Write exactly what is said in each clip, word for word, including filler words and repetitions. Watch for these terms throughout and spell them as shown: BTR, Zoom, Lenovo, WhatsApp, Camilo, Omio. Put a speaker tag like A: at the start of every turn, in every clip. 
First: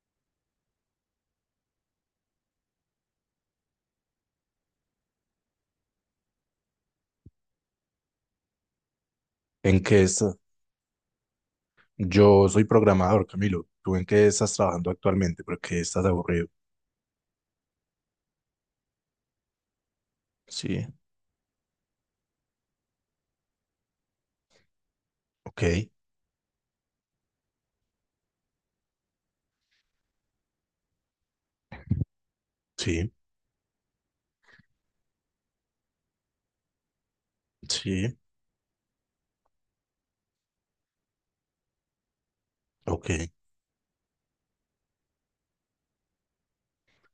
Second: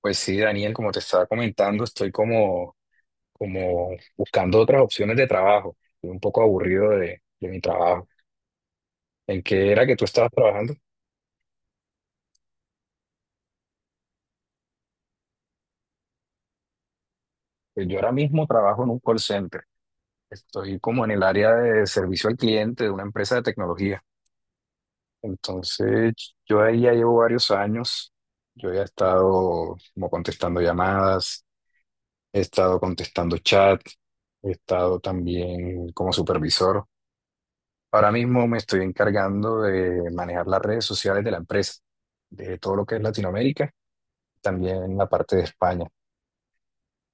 A: Pues sí, Daniel, como te estaba comentando, estoy como, como buscando otras opciones de trabajo. Estoy un poco aburrido de, de mi trabajo. ¿En qué
B: ¿En
A: era que
B: qué
A: tú estabas
B: estás?
A: trabajando?
B: Yo soy programador, Camilo. ¿Tú en qué estás trabajando actualmente? ¿Por qué estás aburrido?
A: Pues yo ahora mismo trabajo en un call center. Estoy
B: Sí.
A: como en el área de servicio al cliente de una empresa de tecnología.
B: Ok.
A: Entonces, yo ahí ya llevo varios años. Yo ya he estado como contestando llamadas, he estado
B: Sí,
A: contestando chat, he estado también como supervisor. Ahora
B: sí,
A: mismo me estoy encargando de manejar las redes sociales de la empresa, de todo lo que es
B: ok.
A: Latinoamérica, también la parte de España.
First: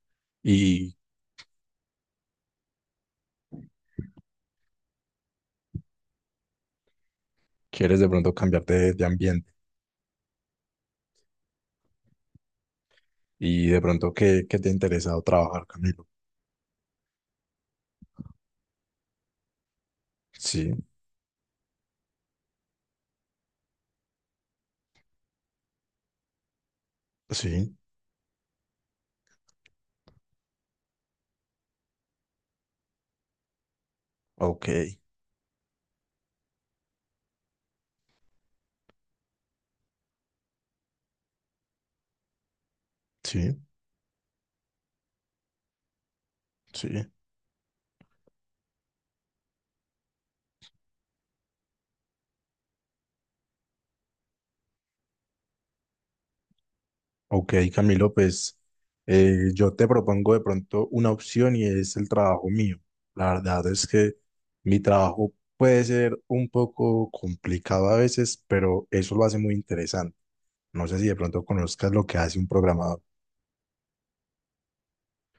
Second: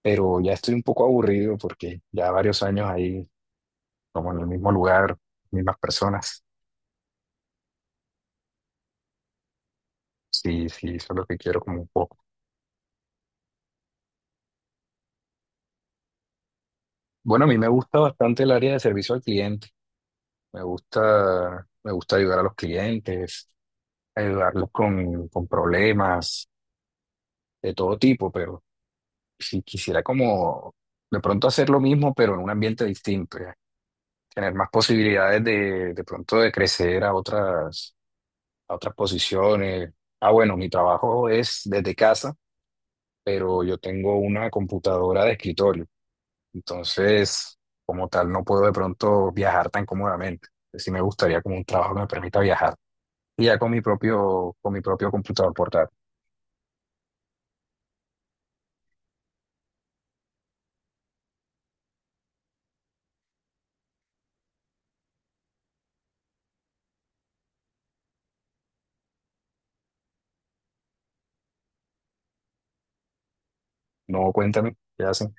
A: Pero ya estoy un
B: ¿Y
A: poco aburrido porque ya varios años ahí, como en el mismo lugar, mismas personas.
B: quieres de pronto cambiarte de, de ambiente?
A: Sí, sí, eso es lo que quiero como un poco.
B: ¿Y de pronto qué, qué te ha interesado trabajar, Camilo?
A: Bueno, a mí me gusta bastante el área de servicio al cliente. Me
B: Sí.
A: gusta, me gusta ayudar a los clientes, ayudarlos con, con problemas de
B: Sí,
A: todo tipo, pero si quisiera como de pronto hacer lo mismo, pero en un ambiente distinto. Tener
B: ok,
A: más posibilidades de, de pronto de crecer a otras, a otras posiciones. Ah, bueno, mi trabajo es desde casa,
B: sí,
A: pero yo tengo una computadora de escritorio,
B: sí.
A: entonces como tal no puedo de pronto viajar tan cómodamente. Sí me gustaría como un trabajo que me permita viajar. Y ya con mi propio, con mi propio computador portátil.
B: Ok, Camilo, pues eh, yo te propongo de pronto una opción y es el trabajo mío. La verdad es que mi trabajo puede ser un poco complicado a veces, pero eso lo hace muy interesante. No sé si de pronto conozcas lo que hace un programador.
A: No, cuéntame, ¿qué hacen?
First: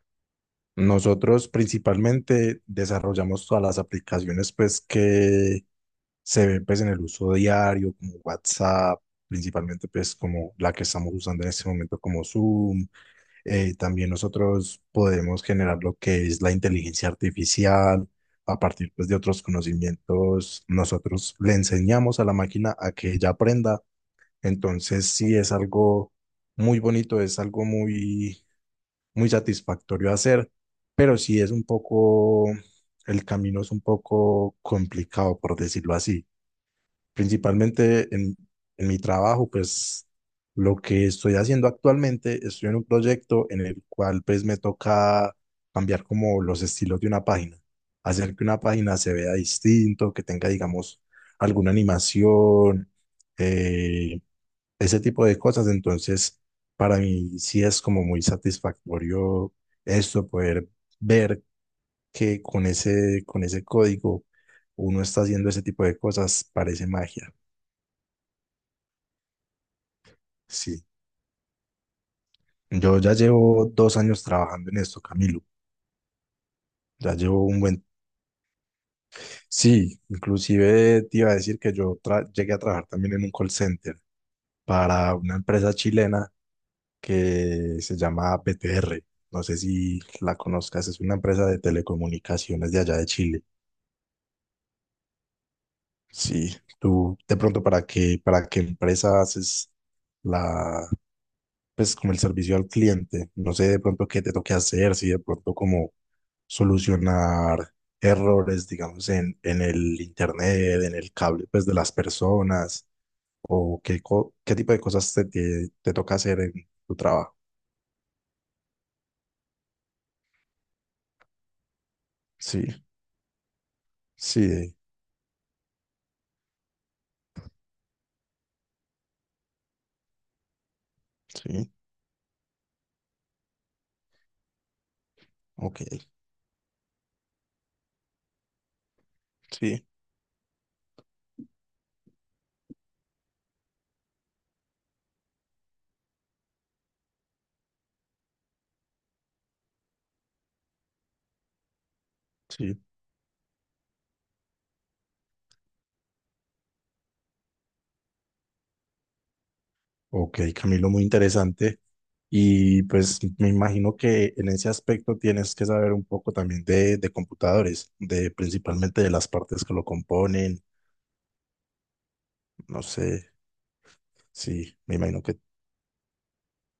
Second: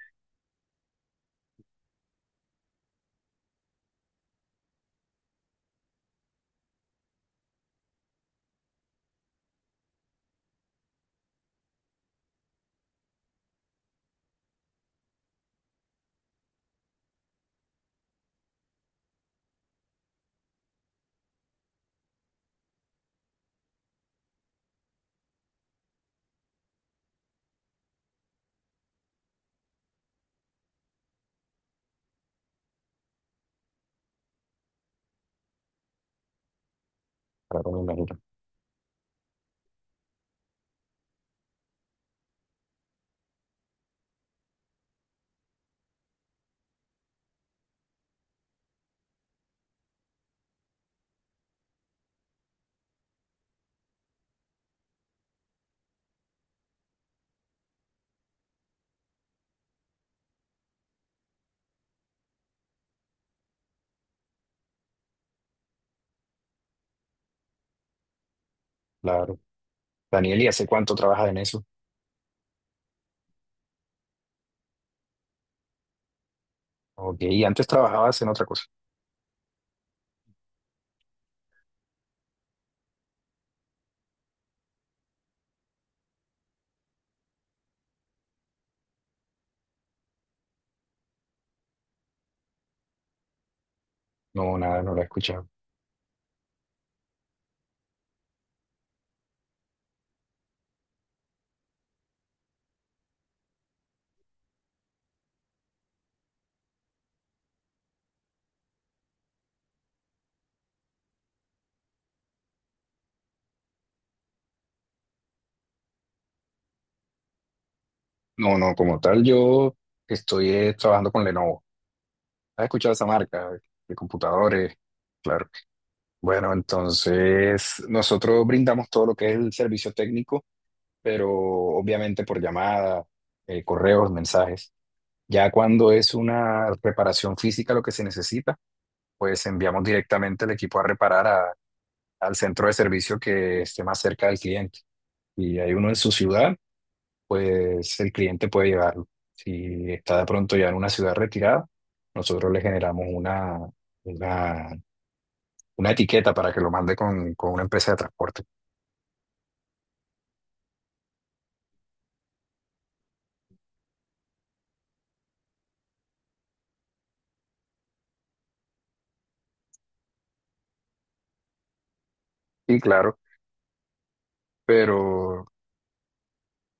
B: Nosotros principalmente desarrollamos todas las aplicaciones pues que se ven pues en el uso diario, como WhatsApp, principalmente pues como la que estamos usando en este momento como Zoom. Eh, también nosotros podemos generar lo que es la inteligencia artificial a partir pues, de otros conocimientos. Nosotros le enseñamos a la máquina a que ella aprenda. Entonces sí es algo muy bonito, es algo muy, muy satisfactorio hacer, pero sí es un poco, el camino es un poco complicado, por decirlo así.
A: Claro, me
B: Principalmente
A: imagino.
B: en, en mi trabajo, pues lo que estoy haciendo actualmente, estoy en un proyecto en el cual pues me toca cambiar como los estilos de una página, hacer que una página se vea distinto, que tenga, digamos, alguna animación, eh, ese tipo de cosas. Entonces, para mí sí es como muy satisfactorio esto, poder ver que con ese, con ese código uno está haciendo ese tipo de cosas, parece magia.
A: Claro. Daniel, ¿y hace
B: Sí,
A: cuánto trabajas en eso?
B: yo ya llevo dos años trabajando en esto, Camilo. Ya
A: Ok, y
B: llevo un
A: antes
B: buen...
A: trabajabas en otra cosa.
B: Sí, inclusive te iba a decir que yo tra- llegué a trabajar también en un call center para una empresa chilena que se llama B T R. No sé si la conozcas, es una empresa de telecomunicaciones de allá de Chile.
A: No, nada, no lo he escuchado.
B: Sí, tú de pronto para qué, para qué empresa haces la, pues como el servicio al cliente. No sé de pronto qué te toque hacer, si de pronto como solucionar errores, digamos, en, en el internet, en el cable, pues de las personas, o qué, co- qué tipo de cosas te, te, te toca hacer en tu trabajo.
A: No, no, como tal, yo estoy eh, trabajando con Lenovo. ¿Has
B: Sí,
A: escuchado esa marca de computadores?
B: sí,
A: Claro. Bueno, entonces nosotros brindamos todo lo que es el servicio técnico, pero
B: sí,
A: obviamente por llamada, eh, correos, mensajes. Ya
B: ok,
A: cuando es una reparación física lo que se necesita, pues enviamos
B: sí,
A: directamente el equipo a reparar a- al centro de servicio que esté más cerca del cliente. Y hay uno en su ciudad pues el cliente puede llevarlo. Si está de pronto ya en una ciudad retirada, nosotros le
B: sí.
A: generamos una, una, una etiqueta para que lo mande con, con una empresa de transporte.
B: Ok, Camilo, muy interesante. Y pues me imagino que en ese aspecto tienes que saber un poco también de, de computadores, de principalmente de las partes que lo componen.
A: Y
B: No sé,
A: claro,
B: sí, me imagino que
A: pero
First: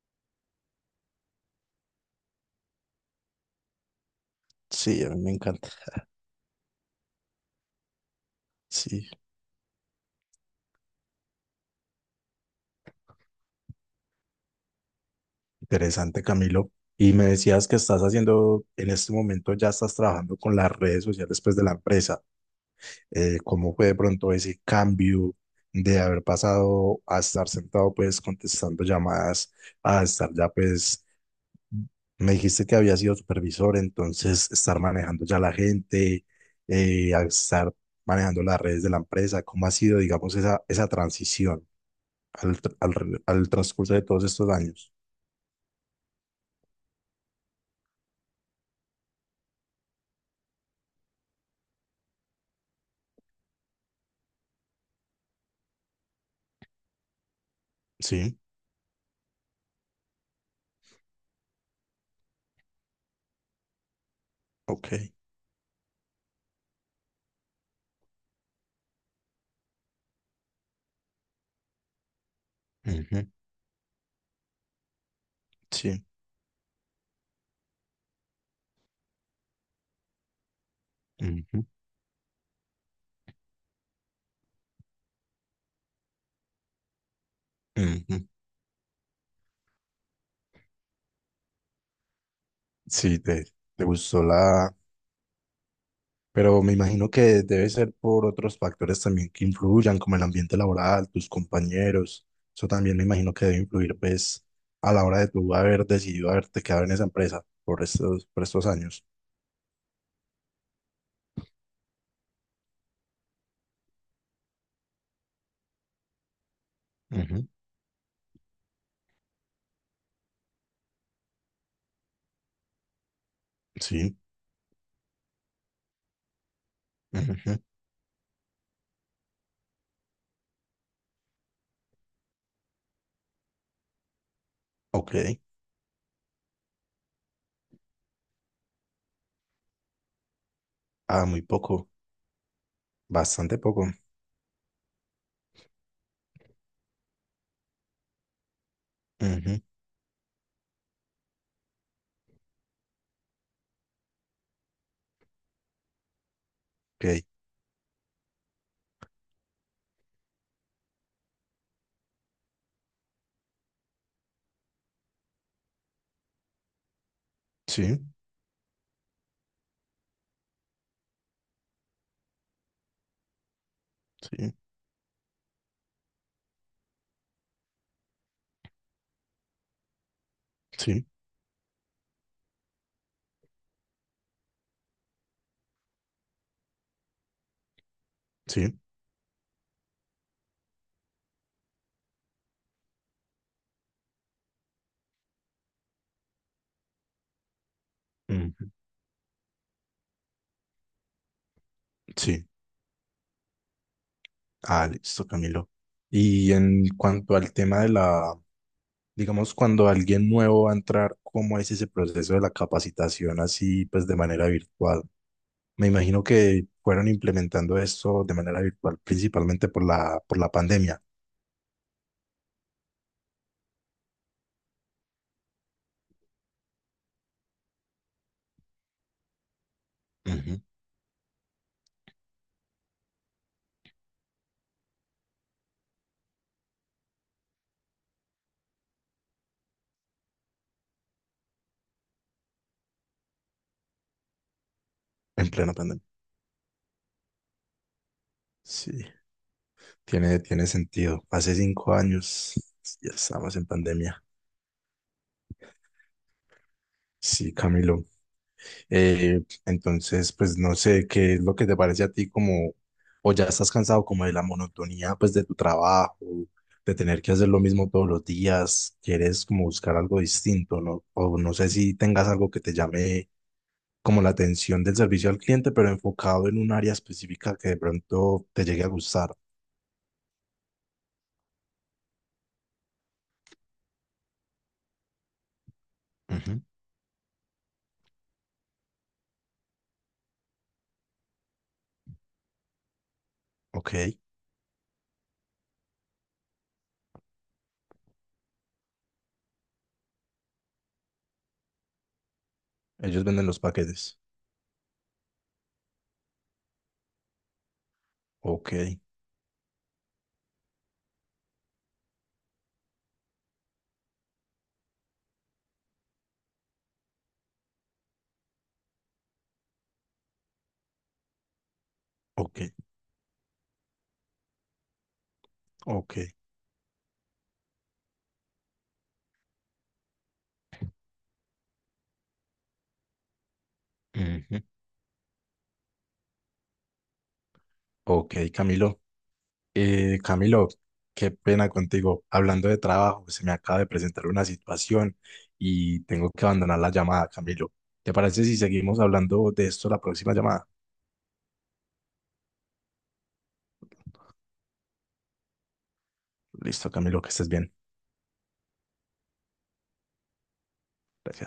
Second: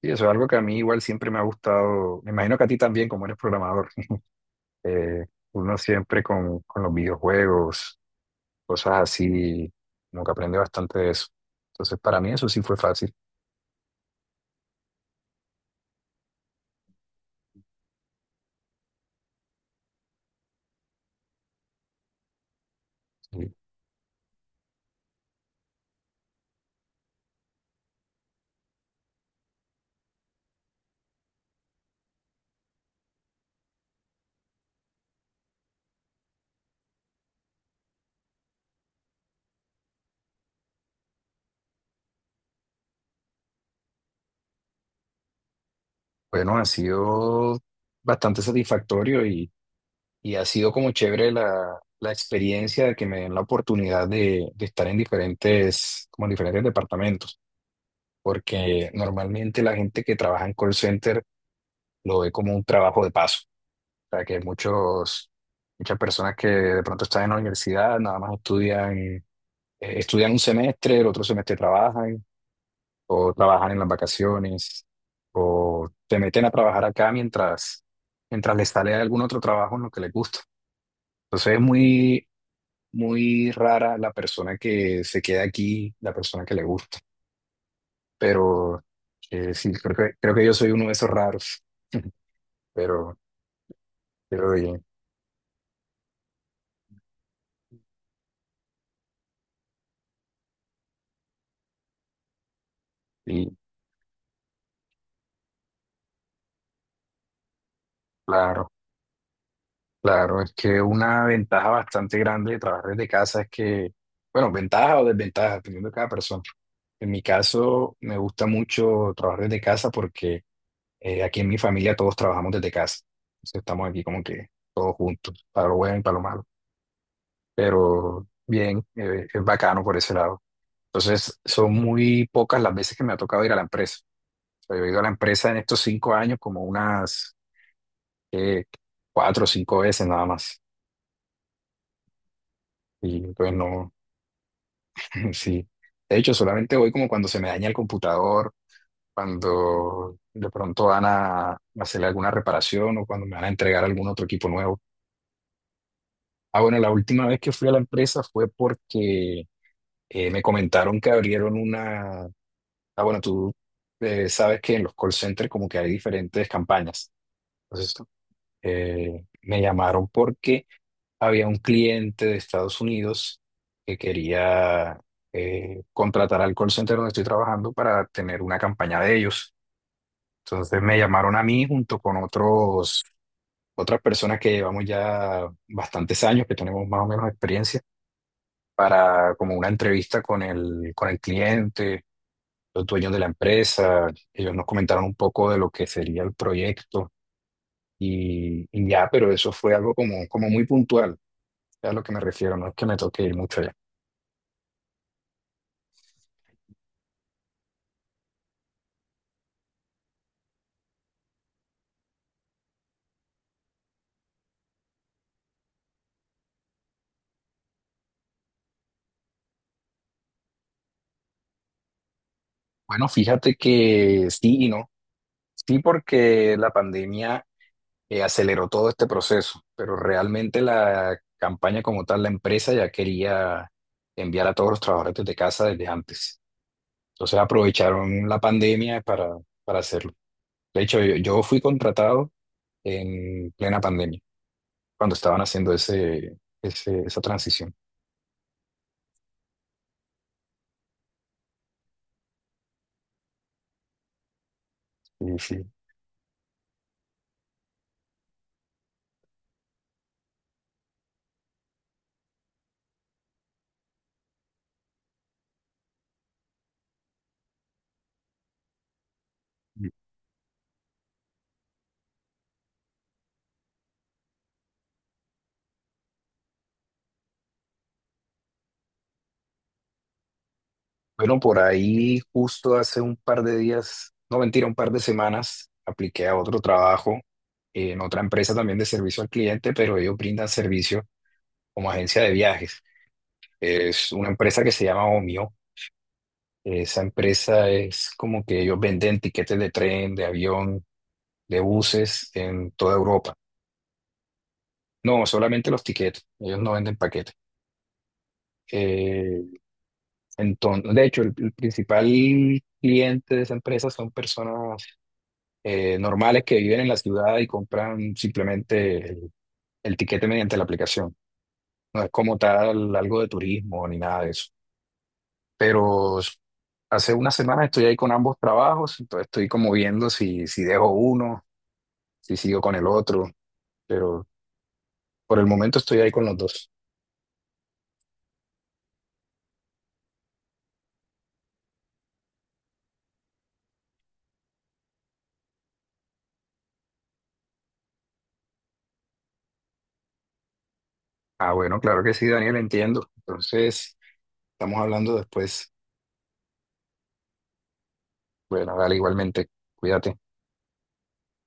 A: y eso es algo que a mí igual siempre me ha gustado. Me imagino que a ti también, como eres programador,
B: sí, a mí
A: eh,
B: me encanta.
A: uno siempre con, con los videojuegos, cosas
B: Sí,
A: así, como que aprende bastante de eso. Entonces, para mí eso sí fue fácil.
B: interesante, Camilo. Y me decías que estás haciendo, en este momento ya estás trabajando con las redes sociales pues de la empresa. Eh,
A: Y,
B: ¿cómo fue de pronto ese cambio de haber pasado a estar sentado pues contestando llamadas? A estar ya pues, me dijiste que había sido supervisor, entonces estar manejando ya la gente, eh, al estar manejando las redes de la empresa, ¿cómo ha sido, digamos, esa, esa transición al, tr- al re- al transcurso de todos estos años?
A: Bueno, ha sido bastante satisfactorio y ha sido como chévere la, la experiencia de que me den la oportunidad de, de estar en diferentes, como en diferentes departamentos,
B: Sí,
A: porque normalmente la gente que trabaja en call center lo ve como un trabajo de paso, o sea que
B: ok.
A: muchos, muchas personas que de pronto están en la universidad, nada más estudian, eh, estudian un semestre, el otro semestre trabajan,
B: Ujú.
A: o trabajan en las vacaciones, o
B: Sí.
A: se meten a trabajar acá mientras, mientras les sale algún otro trabajo en lo que les gusta. Entonces es
B: Ujú,
A: muy, muy rara la persona que se queda aquí, la persona que le gusta.
B: ujú.
A: Pero eh, sí, creo que, creo que yo soy uno de esos raros. Pero,
B: Sí, te, te gustó
A: pero
B: la...
A: bien,
B: Pero me imagino que debe ser por otros factores también que influyan, como el ambiente laboral, tus compañeros. Eso también me imagino que
A: y
B: debe influir, pues, a la hora de tú haber decidido haberte quedado en esa empresa por estos, por estos
A: claro,
B: años.
A: claro, es que una ventaja bastante grande de trabajar desde casa es que, bueno, ventaja o desventaja, dependiendo de cada persona. En mi
B: Ujú.
A: caso, me gusta mucho trabajar desde casa porque eh, aquí en mi familia todos trabajamos desde casa. Entonces estamos aquí
B: Sí.
A: como que todos juntos, para lo bueno y para lo malo.
B: Ujú.
A: Pero bien, eh, es bacano por ese lado. Entonces, son muy pocas las veces que me ha tocado ir a la empresa. O sea, yo he ido a la
B: Ok.
A: empresa en estos cinco años como unas eh, cuatro o cinco veces nada más.
B: Ah, muy poco.
A: Y pues
B: Bastante poco.
A: no, sí. De hecho, solamente voy como cuando se me daña el computador,
B: Ujú.
A: cuando de pronto van a hacerle alguna reparación o cuando me van a entregar algún otro equipo nuevo. Ah, bueno, la
B: Ok.
A: última vez que fui a la empresa fue porque eh, me comentaron que abrieron una. Ah, bueno, tú eh, sabes que en los call centers como que hay diferentes campañas. Entonces,
B: Sí,
A: eh, me llamaron porque había un cliente de Estados Unidos que
B: sí,
A: quería eh, contratar al call center donde estoy trabajando para tener una campaña de ellos. Entonces me
B: sí,
A: llamaron a mí junto con otros, otras personas que llevamos ya bastantes años, que tenemos más o menos experiencia,
B: sí.
A: para como una entrevista con el, con el cliente los dueños de la empresa, ellos nos comentaron un poco de lo que sería el proyecto
B: Ujú.
A: y, y ya, pero eso fue algo como, como muy puntual, es a lo que me
B: Sí.
A: refiero, no es que me toque ir mucho allá.
B: Ah, listo, Camilo. Y en cuanto al tema de la, digamos, cuando alguien nuevo va a entrar, ¿cómo es ese proceso de la capacitación así, pues de manera virtual? Me imagino que fueron implementando esto de manera virtual, principalmente por la, por la pandemia.
A: Bueno, fíjate que sí y no, sí porque la pandemia eh, aceleró todo este proceso, pero realmente
B: Ujú.
A: la campaña como tal, la empresa ya quería enviar a todos los trabajadores desde casa desde antes. Entonces aprovecharon la pandemia para, para hacerlo. De hecho, yo yo fui contratado en plena pandemia, cuando estaban
B: En
A: haciendo
B: plena pandemia.
A: ese, ese- esa transición.
B: Sí, tiene, tiene sentido. Hace cinco años ya estamos en pandemia.
A: Sí, sí.
B: Sí, Camilo. Eh, entonces, pues no sé qué es lo que te parece a ti como, o ya estás cansado como de la monotonía pues de tu trabajo, de tener que hacer lo mismo todos los días, quieres como buscar algo distinto, ¿no? O no sé si tengas algo que te llame como la atención del servicio al cliente, pero enfocado en un área específica que de pronto te llegue a gustar.
A: Bueno, por ahí justo hace un par de días, no mentira, un par de semanas, apliqué a otro
B: Ujú.
A: trabajo en otra empresa también de servicio al cliente, pero ellos brindan servicio como agencia de viajes.
B: Ok,
A: Es una empresa que se llama Omio. Esa empresa es como que ellos venden tiquetes de tren, de avión, de buses en toda
B: ellos
A: Europa.
B: venden los paquetes.
A: No, solamente los tiquetes. Ellos no venden paquetes.
B: Ok,
A: Eh, Entonces, de hecho, el, el principal cliente de esa empresa son personas eh, normales que viven en la ciudad y compran simplemente el, el tiquete mediante la aplicación. No es como
B: ok,
A: tal algo de turismo ni nada de eso.
B: ok.
A: Pero s- hace unas semanas estoy ahí con ambos trabajos, entonces estoy como viendo si, si dejo uno, si sigo con el otro, pero
B: Ujú.
A: por el momento estoy ahí con los dos.
B: Ok, Camilo. Eh, Camilo, qué pena contigo. Hablando de trabajo, se me acaba de presentar una situación y tengo que abandonar la llamada, Camilo. ¿Te parece si seguimos hablando de esto la próxima llamada?
A: Ah, bueno, claro que sí, Daniel, entiendo. Entonces, estamos hablando después.
B: Listo, Camilo, que estés bien.
A: Bueno, dale igualmente, cuídate.
B: Gracias.